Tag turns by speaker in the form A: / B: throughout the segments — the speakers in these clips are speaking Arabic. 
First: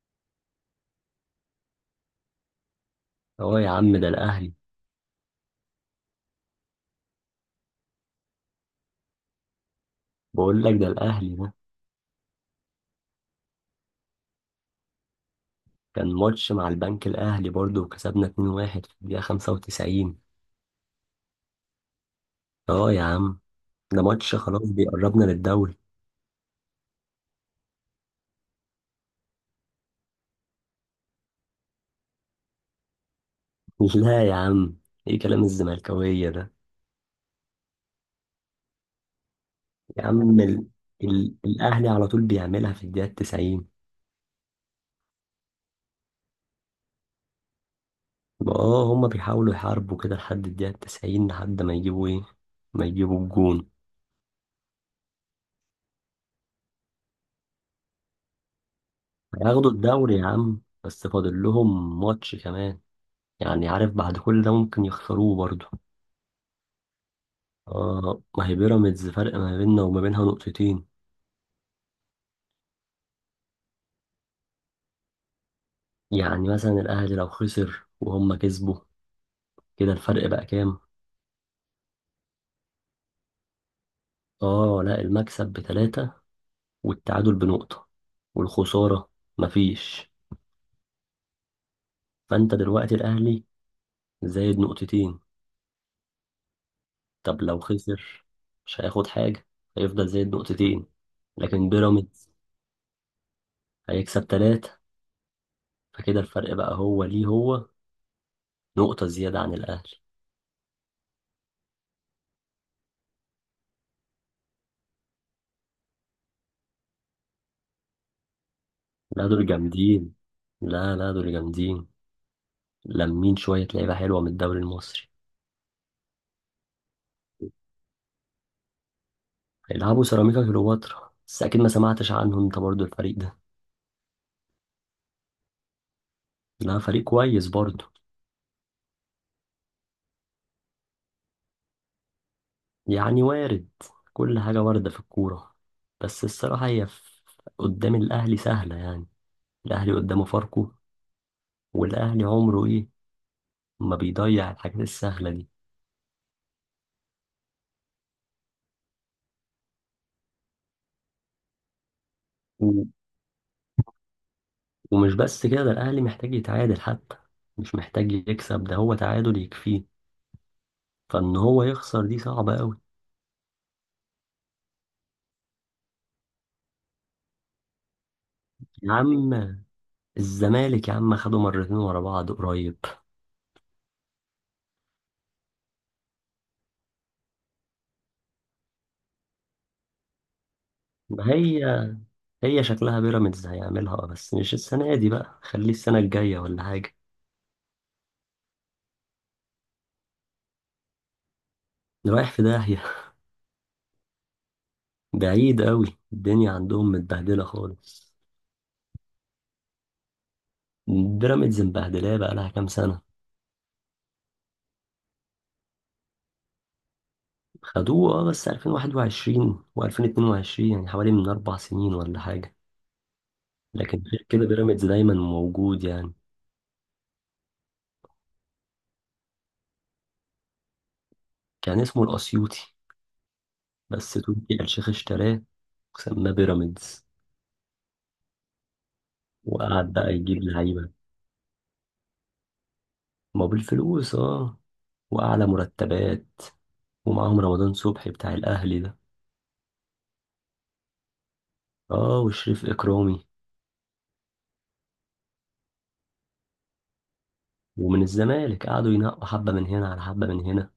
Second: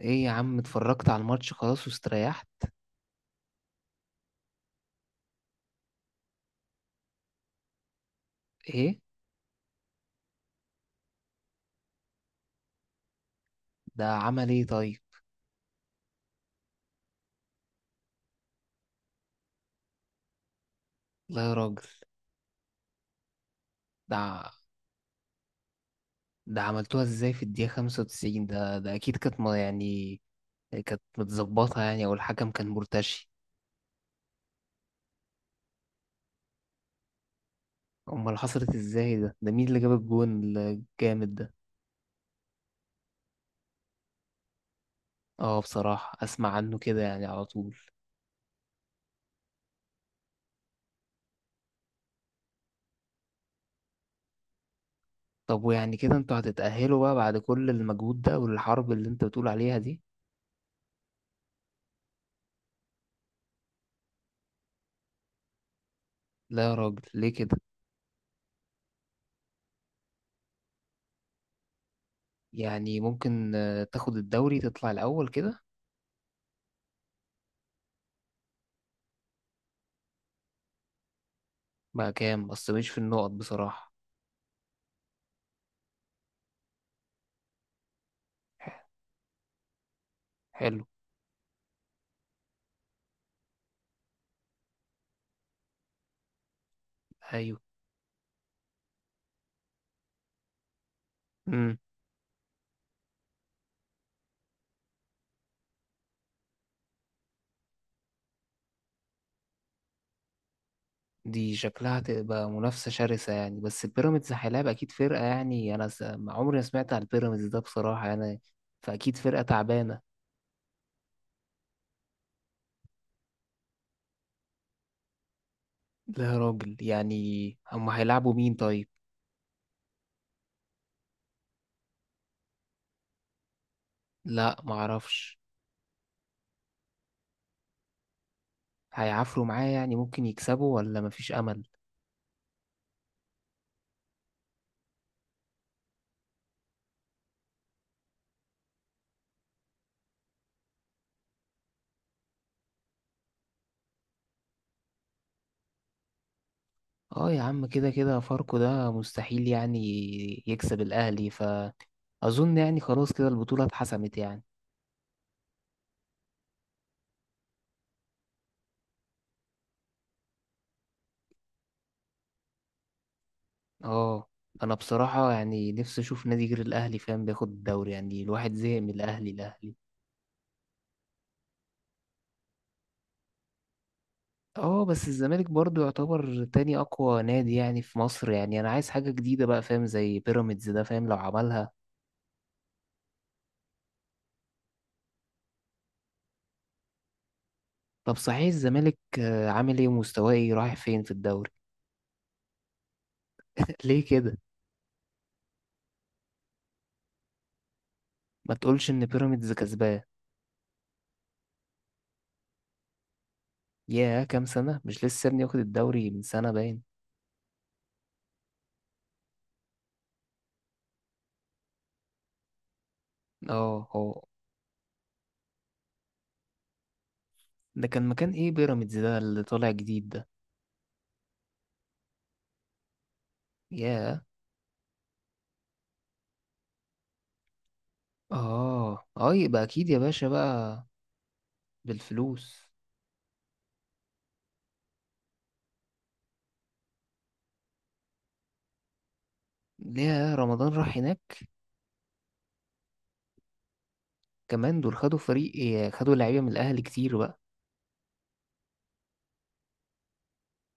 A: ايه يا عم، اتفرجت على الماتش خلاص واستريحت.
B: اه، يا عم ده الاهلي.
A: ايه؟
B: بقول لك ده الاهلي ده.
A: ده عمل ايه طيب؟
B: كان ماتش مع البنك الاهلي برضه، وكسبنا 2-1 في الدقيقه 95.
A: لا يا راجل.
B: اه، يا عم ده
A: ده
B: ماتش خلاص بيقربنا للدوري.
A: ده عملتوها ازاي في الدقيقة 95؟ ده اكيد كانت ما يعني، كانت متظبطة يعني، او الحكم كان مرتشي.
B: لا يا عم، ايه كلام الزملكاويه ده؟
A: امال حصلت ازاي؟ ده مين اللي جاب
B: يا عم
A: الجون الجامد ده؟
B: الاهلي على طول بيعملها في الدقيقه 90.
A: اه، بصراحة اسمع عنه كده يعني على طول.
B: اه، هما بيحاولوا يحاربوا كده لحد الدقيقه 90 لحد ما يجيبوا ايه، ما يجيبوا الجون.
A: طب ويعني كده انتوا هتتأهلوا بقى بعد كل المجهود ده والحرب اللي انت بتقول
B: هياخدوا
A: عليها دي؟
B: الدوري يا عم، بس فاضل لهم ماتش كمان. يعني عارف بعد كل ده ممكن يخسروه برضه.
A: لا يا راجل، ليه كده؟
B: اه، ما هي بيراميدز فرق ما بيننا وما بينها نقطتين.
A: يعني ممكن، تاخد الدوري تطلع الاول كده.
B: يعني مثلا الاهلي لو خسر وهم كسبوا، كده الفرق بقى كام؟
A: بقى كام؟ بس مش في النقط بصراحة.
B: اه لا، المكسب بتلاتة، والتعادل بنقطة، والخسارة مفيش.
A: حلو.
B: فانت دلوقتي الاهلي زايد نقطتين. طب
A: أيوة.
B: لو خسر مش هياخد حاجة، هيفضل زايد نقطتين. لكن
A: امم.
B: بيراميدز هيكسب تلاتة، فكده الفرق بقى هو ليه هو نقطة زيادة عن الاهلي.
A: دي شكلها تبقى منافسة شرسة يعني، بس بيراميدز هيلاعب أكيد فرقة يعني. أنا ما عمري ما سمعت عن البيراميدز ده بصراحة يعني. فأكيد
B: لا
A: فرقة
B: دول
A: تعبانة.
B: جامدين، لا لا دول جامدين، لمين شوية لعيبة حلوة من الدوري المصري.
A: لا يا راجل، يعني هما هيلعبوا مين طيب؟
B: هيلعبوا سيراميكا كليوباترا، بس أكيد ما سمعتش عنه أنت برضو الفريق ده.
A: لا، معرفش.
B: لا، فريق كويس برضو.
A: هيعافروا معاه؟ يعني ممكن يكسبوا ولا مفيش أمل؟
B: يعني وارد، كل حاجة واردة في الكورة. بس الصراحة هي قدام الأهلي سهلة يعني. الأهلي قدامه فاركو، والأهلي عمره إيه ما بيضيع الحاجات السهلة دي.
A: اه يا عم، كده كده فاركو ده مستحيل يعني يكسب الأهلي، فأظن يعني
B: و-
A: خلاص كده البطولة اتحسمت يعني.
B: ومش بس كده، ده الأهلي محتاج يتعادل حتى، مش محتاج يكسب، ده هو تعادل يكفيه. فإن هو يخسر دي صعبة أوي.
A: اه. انا بصراحة يعني نفسي اشوف نادي غير الاهلي، فاهم، بياخد الدوري. يعني الواحد زهق من
B: يا
A: الاهلي
B: عم
A: الاهلي.
B: الزمالك يا عم خدوا مرتين ورا بعض قريب.
A: اه، بس الزمالك برضو يعتبر تاني اقوى نادي يعني في مصر. يعني انا عايز حاجة جديدة بقى، فاهم، زي بيراميدز ده، فاهم، لو
B: ما هي
A: عملها.
B: هي شكلها بيراميدز هيعملها، بس مش السنة دي بقى، خليه السنة الجاية ولا حاجة.
A: طب صحيح الزمالك عامل ايه ومستواه ايه؟ رايح فين في الدوري؟
B: رايح في داهية.
A: ليه كده؟
B: بعيد قوي، الدنيا عندهم متبهدلة خالص.
A: ما تقولش ان بيراميدز كسبان.
B: بيراميدز مبهدلاه بقى لها كام سنة.
A: ياه، كام سنة؟ مش لسه ابني واخد الدوري من سنة باين.
B: خدوه، اه، بس 2021 و2022، يعني حوالي من 4 سنين ولا حاجة.
A: اه،
B: لكن
A: هو.
B: غير كده بيراميدز دايما موجود يعني.
A: ده كان مكان ايه بيراميدز ده اللي طالع جديد ده؟
B: كان اسمه الأسيوطي، بس
A: ياه.
B: تركي آل الشيخ اشتراه وسماه بيراميدز.
A: اه، اه، يبقى اكيد
B: وقعد
A: يا
B: بقى
A: باشا
B: يجيب
A: بقى.
B: لعيبة.
A: بالفلوس.
B: ما بالفلوس، اه. واعلى مرتبات. ومعاهم رمضان صبحي بتاع الاهلي ده.
A: ليه رمضان راح هناك؟
B: اه، وشريف اكرامي.
A: كمان دول خدوا فريق إيه، خدوا لعيبه من الاهلي كتير بقى.
B: ومن الزمالك قعدوا ينقوا حبه من هنا على حبه من هنا.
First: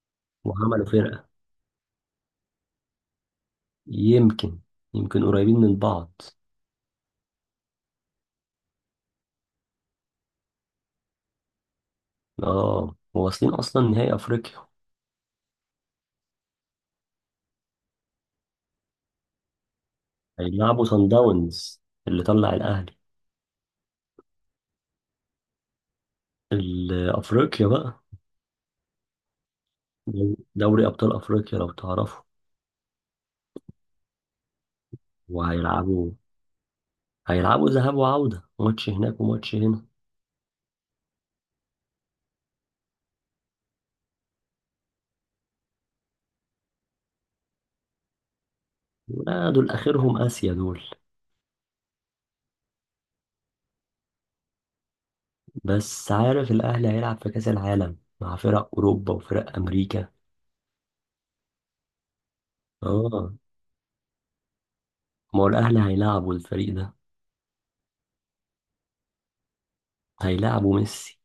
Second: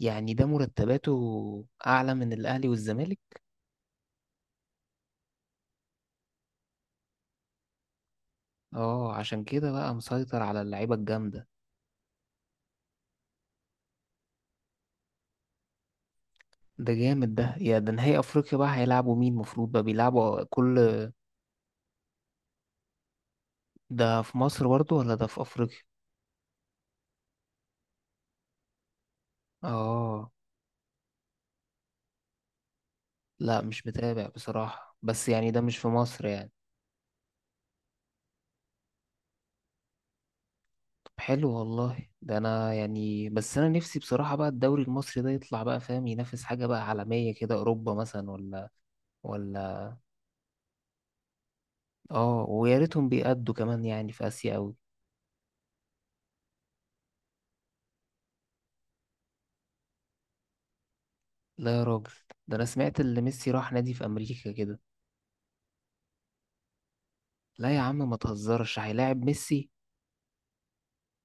A: يعني ده
B: وعملوا فرقه.
A: مرتباته اعلى من الاهلي والزمالك؟
B: يمكن يمكن قريبين من بعض.
A: اه، عشان كده بقى مسيطر على اللعيبه الجامده.
B: اه، وواصلين اصلا نهائي افريقيا.
A: ده جامد ده، يا ده نهائي افريقيا بقى، هيلعبوا مين مفروض بقى، بيلعبوا كل؟
B: هيلعبوا سان داونز اللي طلع الاهلي.
A: ده في مصر برضو ولا ده في افريقيا؟
B: افريقيا بقى.
A: اه.
B: دوري ابطال افريقيا لو تعرفوا.
A: لا، مش متابع بصراحه، بس يعني ده مش في
B: وهيلعبوا
A: مصر يعني؟
B: هيلعبوا ذهاب وعوده، ماتش هناك وماتش هنا.
A: حلو والله. ده انا يعني، بس انا نفسي بصراحة بقى الدوري المصري ده يطلع بقى، فاهم، ينافس حاجة بقى عالمية كده، اوروبا مثلا ولا؟
B: لا، دول
A: ولا؟
B: اخرهم اسيا دول.
A: اه، ويا ريتهم بيأدوا كمان يعني في اسيا اوي.
B: بس عارف الأهلي هيلعب في كأس العالم مع فرق أوروبا وفرق أمريكا.
A: لا يا راجل. ده انا سمعت اللي
B: آه.
A: ميسي راح نادي في امريكا كده.
B: ما هو الأهلي هيلعبوا الفريق ده.
A: لا يا عم، ما تهزرش، هيلاعب ميسي؟
B: هيلعبوا ميسي.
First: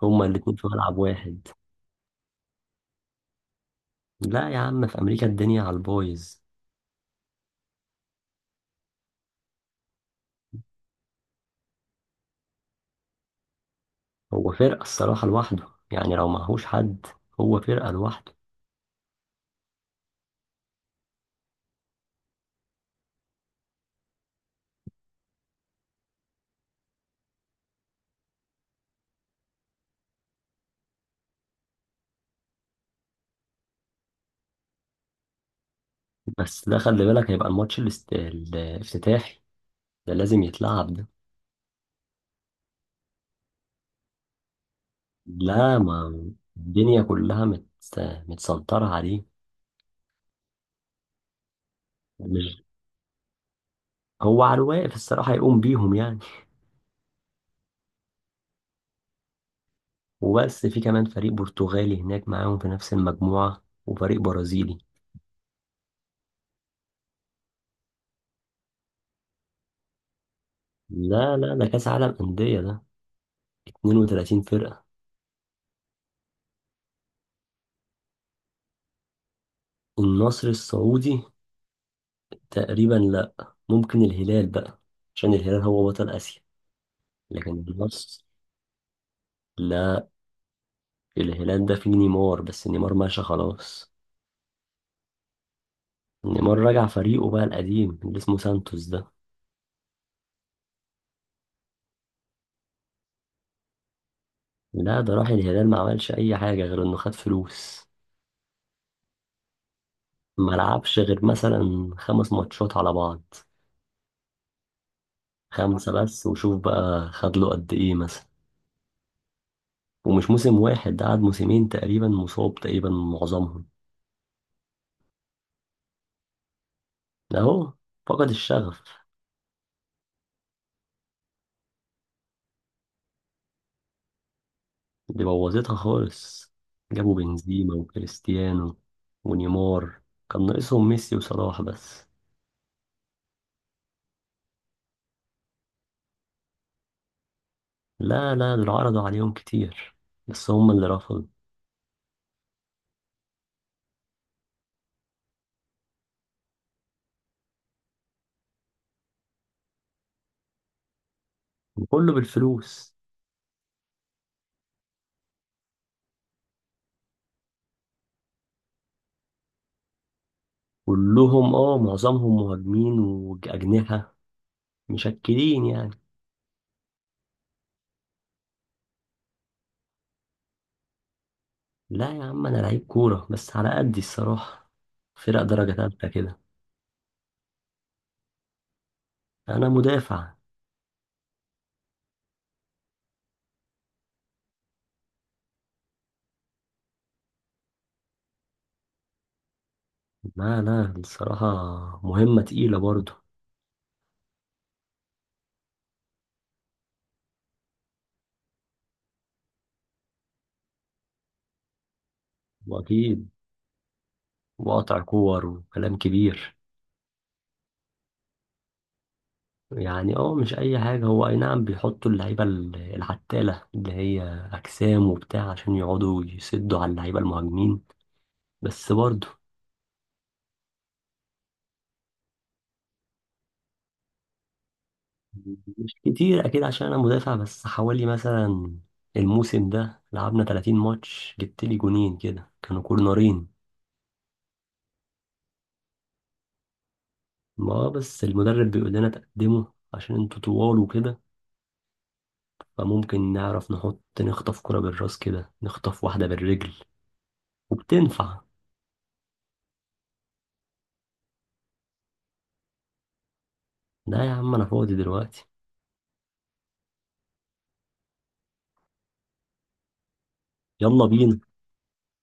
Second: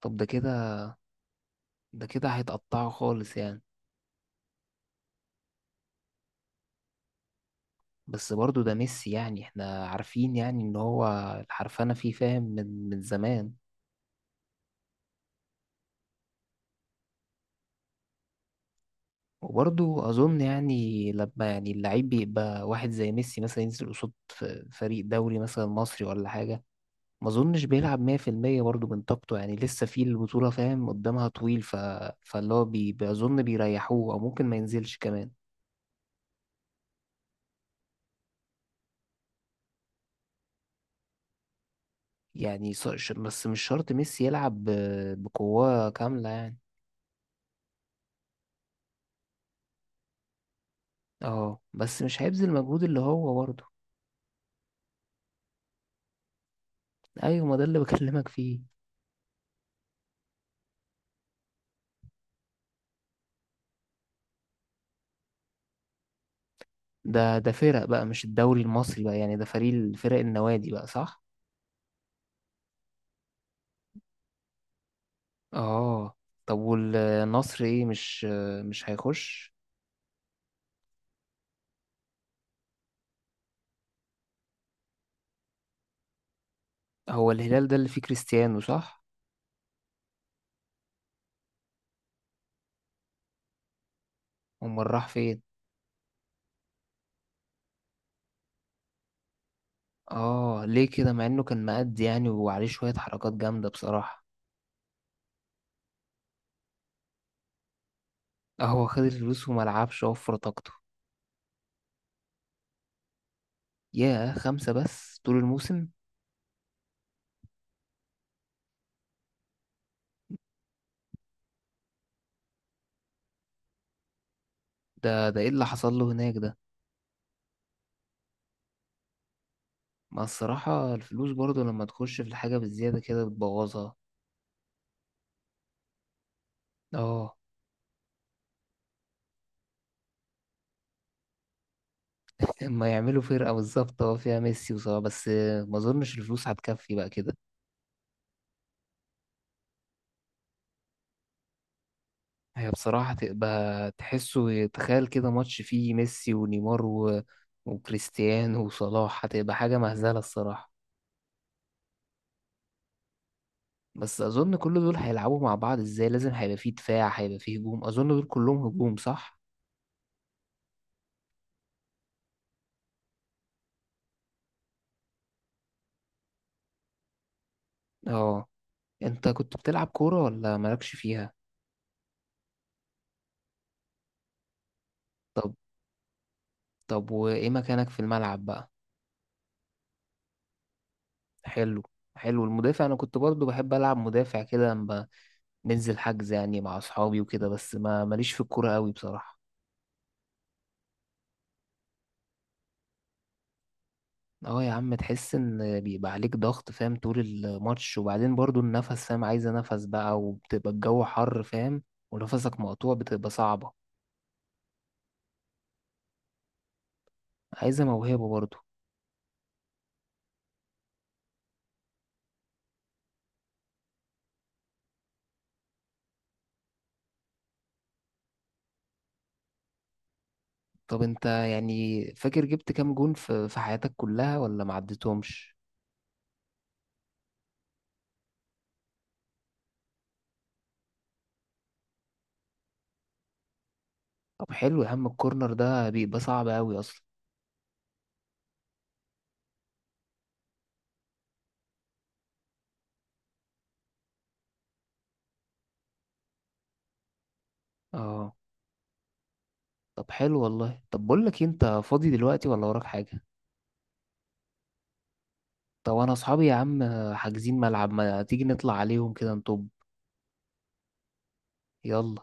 A: طب ده
B: هما
A: كده؟
B: الاتنين في ملعب واحد.
A: ده كده هيتقطعه خالص يعني.
B: لا يا عم، في أمريكا الدنيا على البايظ.
A: بس برضه ده ميسي يعني، احنا عارفين يعني ان هو الحرفنة فيه، فاهم، من زمان.
B: هو فرقة الصراحة لوحده يعني لو معهوش حد. هو فرقة لوحده.
A: وبرضه أظن يعني لما يعني اللعيب بيبقى واحد زي ميسي مثلا ينزل قصاد فريق دوري مثلا مصري ولا حاجة. ما أظنش بيلعب 100% برضه من طاقته، يعني لسه في البطولة، فاهم، قدامها طويل فاللي هو بأظن بيريحوه أو ممكن ما ينزلش كمان.
B: بس ده خلي بالك هيبقى الماتش الافتتاحي ده، لازم يتلعب ده.
A: يعني بس مش شرط ميسي يلعب
B: لا،
A: بقوة
B: ما
A: كاملة يعني.
B: الدنيا كلها متسنطرة عليه.
A: اه، بس مش هيبذل
B: مش.
A: المجهود اللي هو برضه.
B: هو على الواقف الصراحة هيقوم بيهم يعني.
A: أيوة، ما ده اللي بكلمك فيه.
B: وبس في كمان فريق برتغالي هناك معاهم في نفس المجموعة وفريق برازيلي.
A: ده فرق بقى، مش الدوري المصري بقى، يعني ده فريق فرق النوادي بقى، صح؟
B: لا لا، ده كأس عالم أندية ده، 32 فرقة.
A: اه. طب والنصر ايه، مش هيخش؟
B: النصر السعودي تقريبا لا. ممكن الهلال بقى، عشان الهلال هو بطل آسيا.
A: هو
B: لكن
A: الهلال ده اللي فيه
B: النصر
A: كريستيانو، صح؟
B: لا. الهلال ده فيه نيمار، بس نيمار ماشي خلاص.
A: امال راح فين؟
B: نيمار رجع فريقه بقى القديم اللي اسمه سانتوس ده.
A: اه، ليه كده مع انه كان مقد يعني، وعليه شوية حركات جامدة بصراحة.
B: لا، ده راح الهلال ما عملش أي حاجة غير إنه خد فلوس.
A: اه، هو خد الفلوس وملعبش، وفر
B: ما
A: طاقته.
B: لعبش غير مثلا 5 ماتشات على بعض.
A: ياه، خمسة بس طول الموسم؟
B: خمسة بس، وشوف بقى خد له قد إيه مثلا. ومش موسم واحد، ده قعد موسمين تقريبا، مصاب تقريبا معظمهم.
A: ده ايه اللي حصل له هناك ده؟
B: أهو، فقد الشغف.
A: ما الصراحة الفلوس برضه لما تخش في الحاجة بالزيادة كده بتبوظها.
B: دي بوظتها خالص. جابوا
A: اه.
B: بنزيما وكريستيانو ونيمار. كان ناقصهم ميسي وصلاح بس.
A: اما يعملوا فرقة بالظبط، فيها ميسي وصلاح بس. ما اظنش الفلوس هتكفي بقى كده.
B: لا لا، دول عرضوا عليهم كتير، بس هم اللي رفضوا.
A: هي بصراحة تبقى تحسه، تخيل كده ماتش فيه ميسي ونيمار وكريستيانو وصلاح، هتبقى حاجة مهزلة الصراحة.
B: وكله بالفلوس.
A: بس أظن كل دول هيلعبوا مع بعض ازاي؟ لازم هيبقى فيه دفاع، هيبقى فيه هجوم، أظن دول كلهم هجوم، صح؟
B: كلهم، معظمهم مهاجمين وأجنحة، مشكلين يعني.
A: اه. انت كنت بتلعب كورة ولا مالكش فيها؟
B: لا يا عم، انا لعيب كورة بس على قدي الصراحة. فرق
A: طب
B: درجة تالتة كده.
A: طب وإيه مكانك في الملعب بقى؟
B: انا مدافع.
A: حلو. حلو، المدافع أنا كنت برضو بحب ألعب مدافع كده لما بنزل حجز يعني مع أصحابي وكده، بس ما ماليش في الكورة قوي بصراحة.
B: لا لا، الصراحة مهمة تقيلة برضو.
A: اه يا عم، تحس ان بيبقى عليك ضغط، فاهم، طول الماتش. وبعدين برضو النفس، فاهم، عايزة نفس بقى، وبتبقى الجو حر، فاهم. ونفسك مقطوع،
B: واكيد.
A: بتبقى صعبة.
B: وقطع كور وكلام كبير.
A: عايزة موهبة برضو.
B: يعني، مش اي حاجة. هو اي نعم، بيحطوا اللعيبة العتالة اللي هي اجسام وبتاع، عشان يقعدوا يسدوا على اللعيبة المهاجمين، بس برضو.
A: طب انت يعني فاكر جبت كام جون في حياتك كلها، ولا ما عدتهمش؟
B: مش كتير اكيد عشان انا مدافع، بس حوالي مثلا الموسم ده لعبنا 30 ماتش جبت لي جونين كده كانوا كورنرين.
A: طب حلو يا عم، الكورنر ده بيبقى صعب قوي اصلا.
B: ما بس المدرب بيقول لنا تقدموا عشان انتوا طوال وكده، فممكن نعرف نحط نخطف كرة بالراس كده، نخطف واحدة بالرجل
A: اه.
B: وبتنفع.
A: طب حلو والله. طب بقول لك إيه، انت فاضي دلوقتي ولا وراك حاجة؟
B: لا يا عم، انا فاضي دلوقتي.
A: طب انا اصحابي يا عم، حاجزين ملعب، ما تيجي نطلع عليهم كده نطب؟
B: يلا بينا.
A: يلا.